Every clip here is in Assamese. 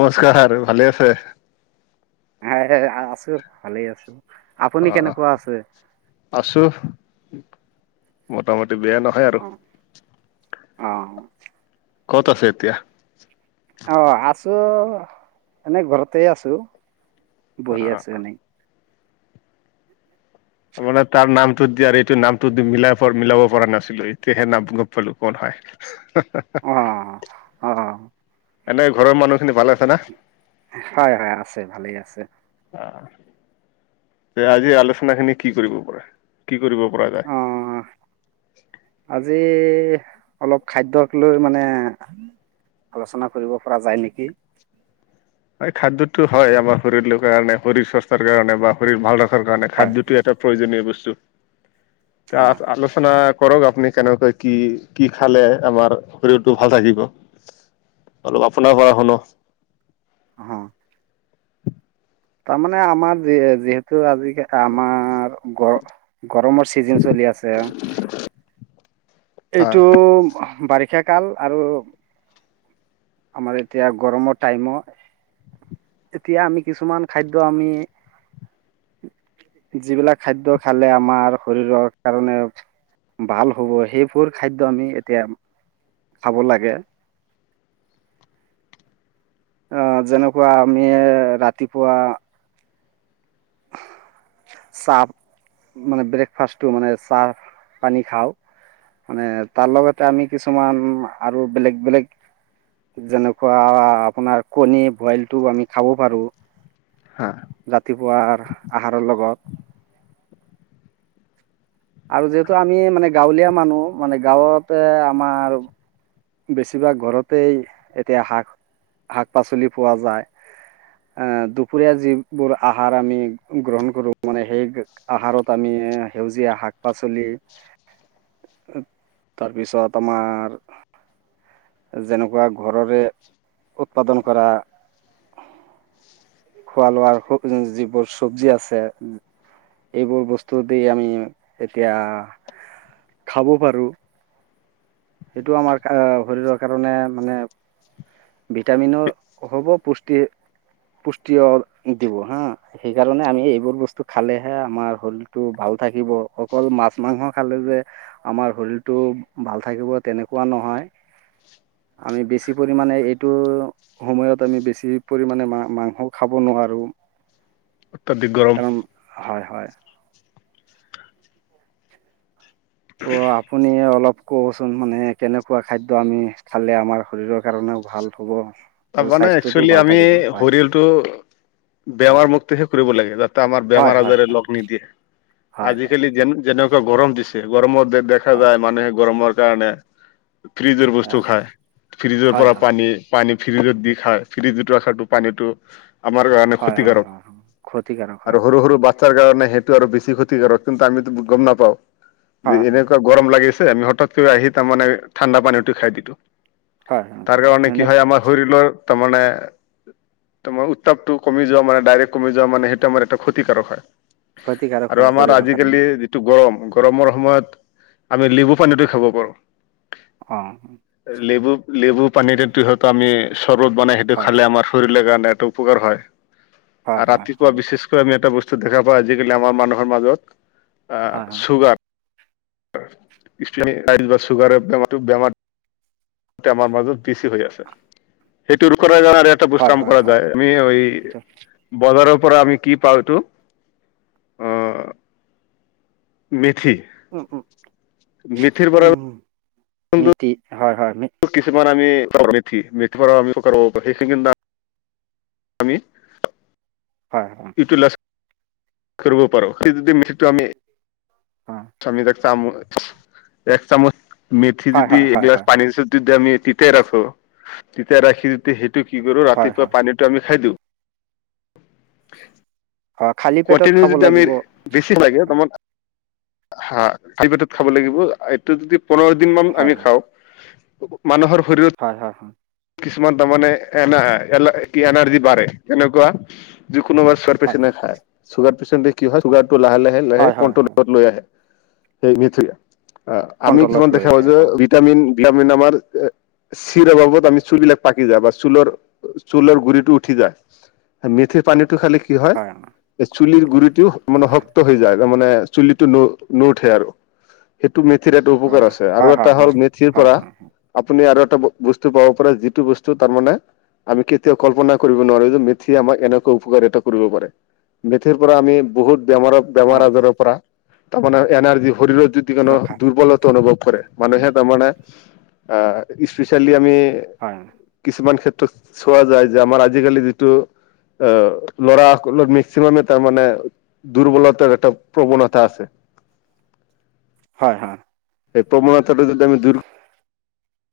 নমস্কাৰ আৰু ভালে আছে? হয়', হয়', আছো ভালে আছো। আপুনি অহ', অহ', কেনেকুৱা আছে? আছো। মোটামুটি বেয়া নহয় আৰু। অহ', ক'ত আছে এতিয়া? অহ, আছো এনে ঘৰতে আছো। অ বহি আছোঁ এনেই। তাৰমানে তাৰ নামটো দিয়া আৰু এইটো নামটো মিলাই মিলাব পৰা নাছিলো এতিয়া টো নাম গম পালো কৰ হয়। অ [unintelligible] অ এনে ঘৰৰ মানুহ খিনি ভালে আছে না? হয়', হয়', আছে ভালে আছে। তে আজি আলোচনা খিনি কি কৰিব পৰা কি কৰিব পৰা যায় অহ, আজি ইহ অলপ খাদ্যক লৈ মানে আলোচনা কৰিব পৰা যায় নেকি? হয়, খাদ্যতটো হয় আমাৰ শৰীৰৰ কাৰণে শৰীৰ স্বাস্থ্য কাৰণে বা শৰীৰ ভাল [unintelligible] হয় খাদ্যটো হয়। এটা প্ৰয়োজনীয় বস্তু অ তে আলোচনা কৰক আপুনি কেনেকৈ কি কি খালে আমাৰ শৰীৰটো ভাল থাকিব অলপ আপোনাৰ পৰা শুনো হুম তাৰমানে আমাৰ যি যিহেতু আজিকা আমাৰ গৰ গৰমৰ চিজেন চলি আছে হা এইটো বাৰিষা কাল আৰু আমাৰ এতিয়া গৰমৰ টাইমো এতিয়া আমি কিছুমান খাদ্য আমি [unintelligible] যিবিলাক খাদ্য খালে আমাৰ শৰীৰৰ কাৰণে ভাল হ'ব সেই কুৰ খাদ্য আমি এতিয়া খাব লাগে আহ যেনেকুৱা আমি ৰাতিপুৱা [unintelligible] চাহ মানে ব্ৰেকফাষ্টটো মানে চাহ পানী খাওঁ। মানে তাৰ লগতে আমি কিছুমান আৰু বেলেগ - বেলেগ যেনেকুৱা আপোনাৰ কণী বইলটো আমি খাব পাৰো। হা ৰাাতিপুৱা আহাৰ - আহাৰৰ লগত। আৰু যিহেতু আমি মানে গাঁৱলীয়া মানুহ মানে গাঁৱতে আমাৰ বেছিভাগ ঘৰতেই এতিয়া শাক -শাক -পাচলি পোৱা যায়। আহ, দুপৰীয়া যিবোৰ আহাৰ আমি গ্ৰহণ কৰো মানে সেই আহাৰত আমি সেউজীয়া শাক- পাচলি [inaudible] তাৰপিছত আমাৰ যেনেকুৱা ঘৰৰে উৎপাদন কৰা খোৱা লোৱাৰ যিবোৰ চব্জি আছে এইবোৰ বস্তু দি আমি এতিয়া খাব পাৰো সেইটো আমাৰ শৰীৰৰ কাৰণে মানে ভিটামিনৰ হ'ব পুষ্টিৰ পুষ্টি য় দিব হা সেইকাৰণে আমি এইবোৰ বস্তু খালেহে আমাৰ শৰীৰটো ভাল থাকিব অকল মাছ মাংস খালে যে আমাৰ শৰীৰটো ভাল থাকিব তেনেকুৱা নহয় আমি বেছি পৰিমাণে এইটো সময়ত আমি বেছি পৰিমামানো মাংস খাব নোৱাৰো আৰু উ কাৰণ হয় হয় ত' আপুনি অলপ কওঁচোন মানে কেনেকুৱা খাদ্য আমি খালে আমাৰ শৰীৰৰ কাৰণে ভাল হ'ব। তাৰ আৰু মানে স্বাস্থ্যটোও একচেলি ভাল আমি থাকিব হয় শৰীৰটো বেমাৰ মুক্তিহে কৰিব লাগে যাতে আমাৰ বেমাৰ হয় হয় আজাৰে লগ হয় নিদিয়ে। হয় হয় আজিকালি জেন জন গৰম দিছে গৰমত দেখা হয় যায় মানুহে গৰমৰ কাৰণে ফ্ৰিজৰ বস্তু হয় খায় ফ্ৰিজৰ হয় পৰা হয়। পানী পানী ফ্ৰিজত দি খাই ফ্ৰিজত ৰ খাতটো পানীতটো আমাৰ কাৰণে হয় হয় ক্ষতিকাৰাৰক হয় হয় ক্ষতিকাৰক হয় আৰু হয় সৰু সৰু বাচ্ছাৰ কাৰণে সেইটো আৰু বেছি ক্ষতিকাৰক কিন্তু আমিতো গম নাপাও যে হয় এনেকুৱা গৰম লাগে আমি হঠাৎকৈ আহি তাৰমানে ঠাণ্ডা পানীটো খাই দিলো হয় হয় এনে ত মমানে তোমাৰ উত্তাপটো কমি যোৱা মানে ডাইৰেক্ট কমি যোৱা মানে সেইটো আমাৰ এটা ক্ষতিকাৰক হয়। ক্ষতিকাৰক আৰু হয় আমাৰ শৰীৰৰ কাৰণে আজিকালি যিটো গৰম গৰমৰ সময়ত আমি লেবু পানীটো খাব পাৰোঁ। অ, লেমু পানীতে যিহেত আমি চৰ্বত বনাই সেইটো হয় খালে আমাৰ শৰীৰৰ কাৰণে এটা উপকাৰ হয়। হয় আৰু হয় ৰাতিপুৱা হয় বিশেষকৈ আমি এটা বস্তু দেখা পাওঁ আজিকালি আমাৰ মানুহৰ মাজত অ হয় হয় চুগাৰ স্পে ৰাইল বা ছুগাৰ বেমাৰ টো বেমাৰ আমাৰ মাজত বেছি হৈ আছে সেইটো ৰখ টা হয় বুস্তাম হয় কৰা হয় যায় আমি এইটো বজাৰৰ পৰা আমি কি পাওঁ এইটো মেথি। উম উম মিথিৰ পৰা। মিথি হয় হয়। কিছুমান আমি কৰ মিথি মিথি পৰা আমি কৰো সেইখ কি। আমি। হয় হয়। ইউটিলাইজ কৰিব পাৰো স যদি সটো আমি হয় স্বামিক। চামচ এক চামচ মেথি হয় যদি হয় হয় এইবিল পানীৰ হিচ য। আমি তিতাই ৰাখো তিতাই ৰাখি যয়া সেইটো কি কৰো হয় ৰাতিপুৱা হয় পানীটো আমি খাই দিওঁ। [inaudible] হয় খালী পেটত কন্টিনিউ খাব যদি আমি লাগিব বেছি লাগে হয় তোমাৰ। হাপেটত খাব লাগিব এইটো যদি পোন্ধৰ দিন মান হয় আমি খাওঁ। মানুহৰ। শৰীৰত হয় হয় হয়। কিছুমান তাৰমানমানে এ এ কি এনাৰ্জি বাঢাৰে কেনেকুৱা। কোনোবা হয় খ চুাৰ পেচেণ্ট কি হয়ুাৰটো লাহে লাহে লাহে হয় হয় হয় ক্ৰলত লৈ আহে সেই মিথু আহ আমি কণ্ট্ৰলত কিমান লৈ দেখা পা আহে যে হয় ভিটামিন। ভিটামিন আমাৰ চিৰ অবাবত আমি চুলবলাক পাকি যা বা চুলৰ চুলৰ গুৰিটো উঠি যায়। মেথিৰ পানীটো খালে কি হয় যে চুলিৰ গুড়িটোও মানে হয় শক্ত হৈ যায়। তাৰ মানে চুলিটো ন নুঠে আৰু সেই। টো মেথিৰ এটো উপকাৰ হয় আছে আৰু হয় এটা হয় হ'ল মেথিৰ হয় পৰা হয় হয় আপুনি আৰু। বস্তু পাব পাৰে যিটো বস্তু তাৰ মানে। আমি কেতিয়াও কল্পনা কৰিব নোৱাৰো যে মিথিয়ে আমাক এনেকুৱা উপকাৰ এটা কৰিব পাৰে। মিথিৰ পৰা আমি বহুত বেমাৰ বেমাৰ অঁ আজাৰ পৰা তাৰমানে এনাৰ্জি শৰীৰ। যদি কোনো ৰখা দুৰ্বলতা অনুভৱ কৰে মানুহে তাৰমানে আহ স্পেচিয়েলি আমি। হয় কিছুমান ক্ষেত্ৰত। চোৱা যায় যে আমাৰ আজিকালি যিটো অ ল'ৰা। সিমামে তাৰ মানে দুৰ্বলতাৰ এটা প্ৰৱণতা আছে। হয় হয়। এই প্ৰৱণতাটো যদি আমি দূৰ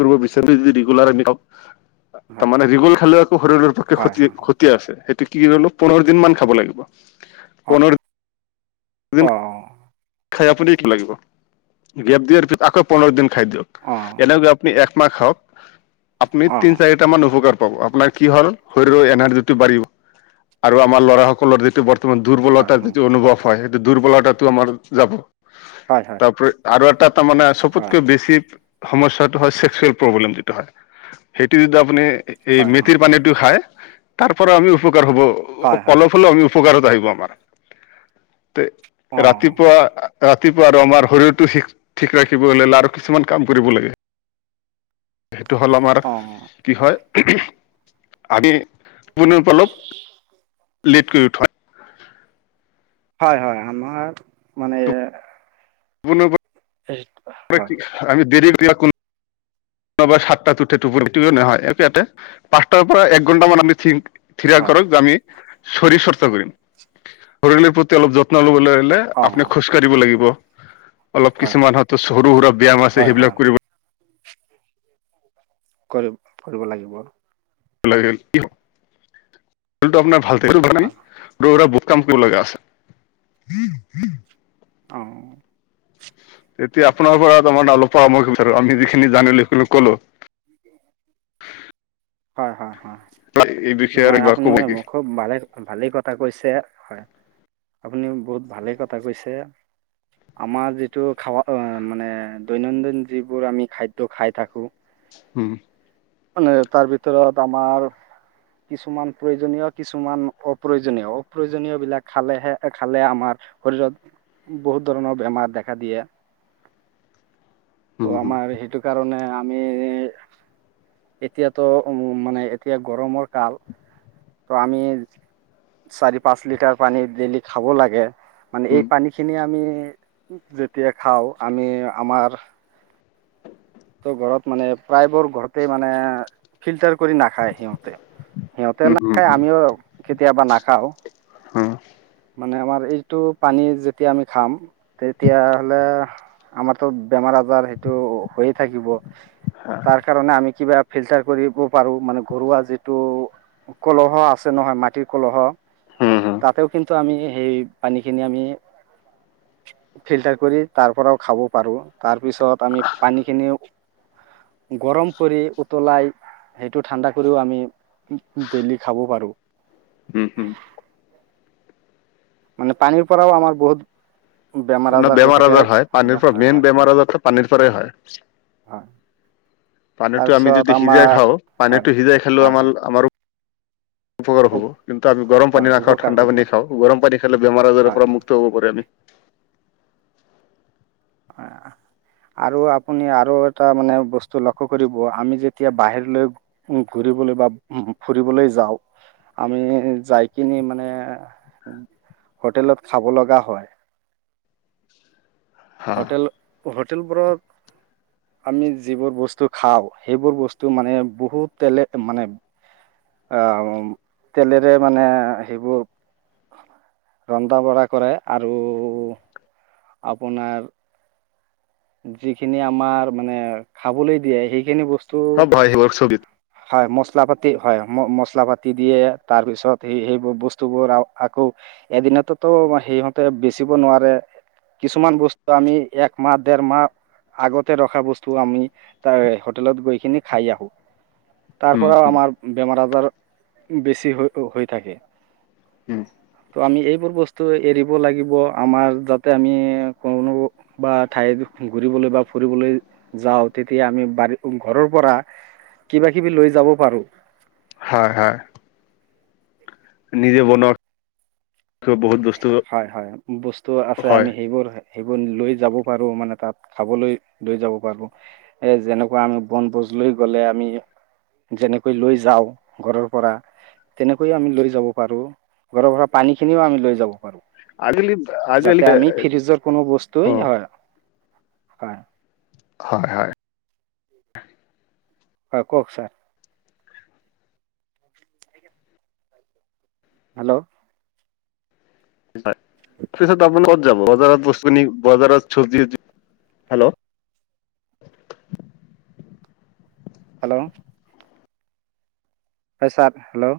কৰিব বিচাৰো যদি ৰেগোলাৰ তাৰমানে ৰিগল খালে আকৌ শৰীৰৰ হয় পক্ষেতি হয় হয় ক্ষতি আছে সেইটো। কি হলো পোন্ধৰ দিন মান খাব লাগিব অঁ পোন্ধৰ অঁ দিন। অঁ খাই আপুনি কি লাগিব গ্ৰেপ দিয়াৰ পিছত আকৌ পোন্ধৰ দিন খাই দিয়ক এনেকে আপুনি এক। এক মা খওক আপুনি অঁ তিনি চাৰিটা মান উপকাৰ। আপোনাৰ কি হল শৰীৰ এনাৰ্জিটো বাঢ়িব আৰু আমাৰ লৰা সকলৰ যিটো। তোমাৰ অঁ অঁ দুৰ্বলতাৰ যটো অনুভৱ হয় সেইটো দুৰ্বলতাটো আমাৰ যাব। হয় হয় তাপৰি আৰু এটা তাৰমানানে হয় চবতকে বেছি। সমস্যাটো হয় চেক্সুৱেল প্ৰব্লেম যিটো হয় সেইটো যটো আপুনি। এই হয় হয় হয় মিথিৰ পানীটো খাই তাৰ পৰা আমি উপকাৰ হব হয় হয় হয় অলপ হ'লেও আমি। উপকাৰত আহিব আমাৰ তে ৰাতি। অঁ ৰাতিপুৱা আৰু আমাৰ শৰীৰটো ঠিক ৰাখিব হ'লে আৰু কিছুমান কাম কৰিব লাগে। সেইটো হ'ল আমাৰ অঁ কি হয় আমি। আপোনি অলপ লেট কৰি উঠ। হয় হয় আমাৰ মানে। বুলো। হয় হয় আমি দেৰিকৈ কোন বি সাতটা উঠে প হয়তে পাঁচটাৰ পৰা এক ঘন্টা মান আমি থ। [unintelligible] থিৰাঙ কৰক আমি শৰীৰ চৰ্চা কৰিম শৰীৰৰ প্ৰতি অলপ যত্ন লবলৈ। অঁ আপুনি খোজকাঢ়িব লাগিব। অলপ হয় কিছুমান হয়ত সৰু সুৰা ব্যায়াম আছে হয় হয় সেইবিলাক কৰিব কৰিব কৰিব লাগিব টো আপোনাৰ ভাল নাই হয় কম ক লাগাছে অ তেতিয়া আপোনাৰ পৰা তাৰমাৰ অলপ পৰামৰ্শ বিচাৰো আমি যিখিনি জানিলোখিনি কলো উ [unintelligible] হয় হয় হয় এই বিষয়ে আৰু নয় কিবা আপুনি কব নেকি খুব ভালে ভালেই কথা কৈছে হয় আপুনি বহুত ভালে কথা কৈছে আমাৰ যিটো খাবা মানে দৈনন্দিন যিবোৰ আমি খাদ্য খাই থাকো। উম মানে তাৰ ভিতৰত আমাৰ কিছুমান প্ৰয়োজনীয় কিছুমান অপ্ৰয়োজনীয়। অপ্ৰয়োজনীয় বিলাক খালেহে খালে আমাৰ শৰীৰত বহুত ধৰণৰ বেমাৰ দেখা দিয়ে। [inaudible] ত' আমাৰ সেইটো কাৰণে আমি এতিয়াতো উ মানে এতিয়া গৰমৰ কাল ত আমি চাৰি পাঁচ লিটাৰ পানী ডেইলি খাব লাগে। মানে এই পানী খিনি আমি যেতিয়া খাওঁ আমি আমাৰ ত' ঘৰত মানে প্ৰায়বোৰ ঘৰতে মানে ফিল্টাৰ কৰি নাখায় সিহঁতে সিহঁতে নাখায় আমিও কেতিয়াবা নাখাওঁ। হম মানে আমাৰ এইটো পানী যেতিয়া আমি খাম তেতিয়াহলে আমাৰতো বেমাৰ আজাৰ সেইটো হৈয়ে থাকিব তাৰ কাৰণে আমি কিবা ফিল্টাৰ কৰিব পাৰো মানে ঘৰুৱা যিটো কলহ আছে নহয় মাটিৰ কলহ তাতে কিন্তু আমি সেই পানীখিনি আমি ফিল্টাৰ কৰি তাৰ পৰাও খাব পাৰো তাৰ পিছত আমি পানীখিনি গৰম কৰি উতলাই সেইটো ঠাণ্ডা কৰিও আমি ডেইলি খাব পাৰো উম হম মানে পানীৰ পৰাও আমাৰ বহুত বেমাৰ আজাৰ হয় পানীৰ পৰা হয় মেইন হয় বেমাৰ আজাৰতো পানীৰ পৰাই হয় হয় পানীতটো আমি তাৰপিছত যদি সিজাই আমাৰ খাওঁ হয় পানীটো সিজাই খালেও হয় আমাৰ হয় আমাৰো উপকাৰ হব উপ- কিন্তু আমি গৰম হয় পানী নাওঁ উপকাৰ ঠাণ্ডা হ'ব পানী খাওঁ গৰম পানী খালে বেমাৰ আজাৰৰ হয় পৰা হয়। মুক্ত হব পাৰে আমি [unintelligible] আৰু আপুনি আৰু এটা মানে বস্তু লক্ষ্য কৰিব আমি যেতিয়া বাহিৰলৈ ঘূৰি ফুব বা ফুৰিবলৈ যাওঁ আমি যাই কিনি মানে হোটেলত খাব লগা হয়। [unintelligible] হোটেল হোটেল ব্ৰক আমি যিবোৰ বস্তু খাওঁ সেইবোৰ বস্তু মানে বহুত তেলে মানে তেলেৰে মানে সেইবোৰ ৰন্ধ বৰা কৰে আৰু আপোনাৰ যিখিনি আমাৰ মানে খাবলৈ দিয়ে সেইখিনি বস্তু সব হয় সেইবোৰ ছবিত হয় মচ হয় মছলা পাই দিয়ে তাৰ পাছত সেইবোৰ বস্তুবোৰ এ সিহঁতে বেচিব নোৱাৰে কিছুমান বস্তু আমি এক [unintelligible] তোমাৰ আগতে ৰখা বস্তু আমি তাৰ হোটেলত গৈখিনি খাই আহোঁ [unintelligible] তাৰ হুম, পৰাও হুম, আমাৰ বেমাৰ আজাৰ বেছি হৈ হৈ থাকে উম তো আমি এইবোৰ বস্তু এৰিব লাগিব আমাৰ যাতে আমি কোনো বা ঠাইত ঘুৰিবলৈ বা ফুৰিবলৈ যাওঁ তেতিয়া আমি বাৰী ঘৰৰ পৰা কিবা কিবি লৈ যাব পাৰো হয় হয় নিজে বনোৱা বহুত বস্তু হয় হয় বস্তু আছে হয় আমি সেইবোৰ সেইবোৰ লৈ যাব পাৰো মানে তাত খাবলৈ লৈ যাব পাৰো এ যেনেকুৱা আমি বন বস্তু লৈ গ'লে আমি যেনেকৈ লৈ যাওঁ ঘৰৰ পৰা তেনেকৈয়ে আমি লৈ যাব পাৰো ঘৰৰ পৰা পানী খিনিও আমি লৈ যাব পাৰো আগলি [unintelligible] যাতে আমি ফ্ৰিজৰ কোনো অ, বস্তুৱে হয় হয় হয় হয় হয় কওক ছাৰ হেল্ল' পিছত আপোন কত যাব বজাৰত বস্তু বজাৰত চব্জি [unintelligible] হেল্ল' হেল্ল', হয়ছাৰ হেল্ল',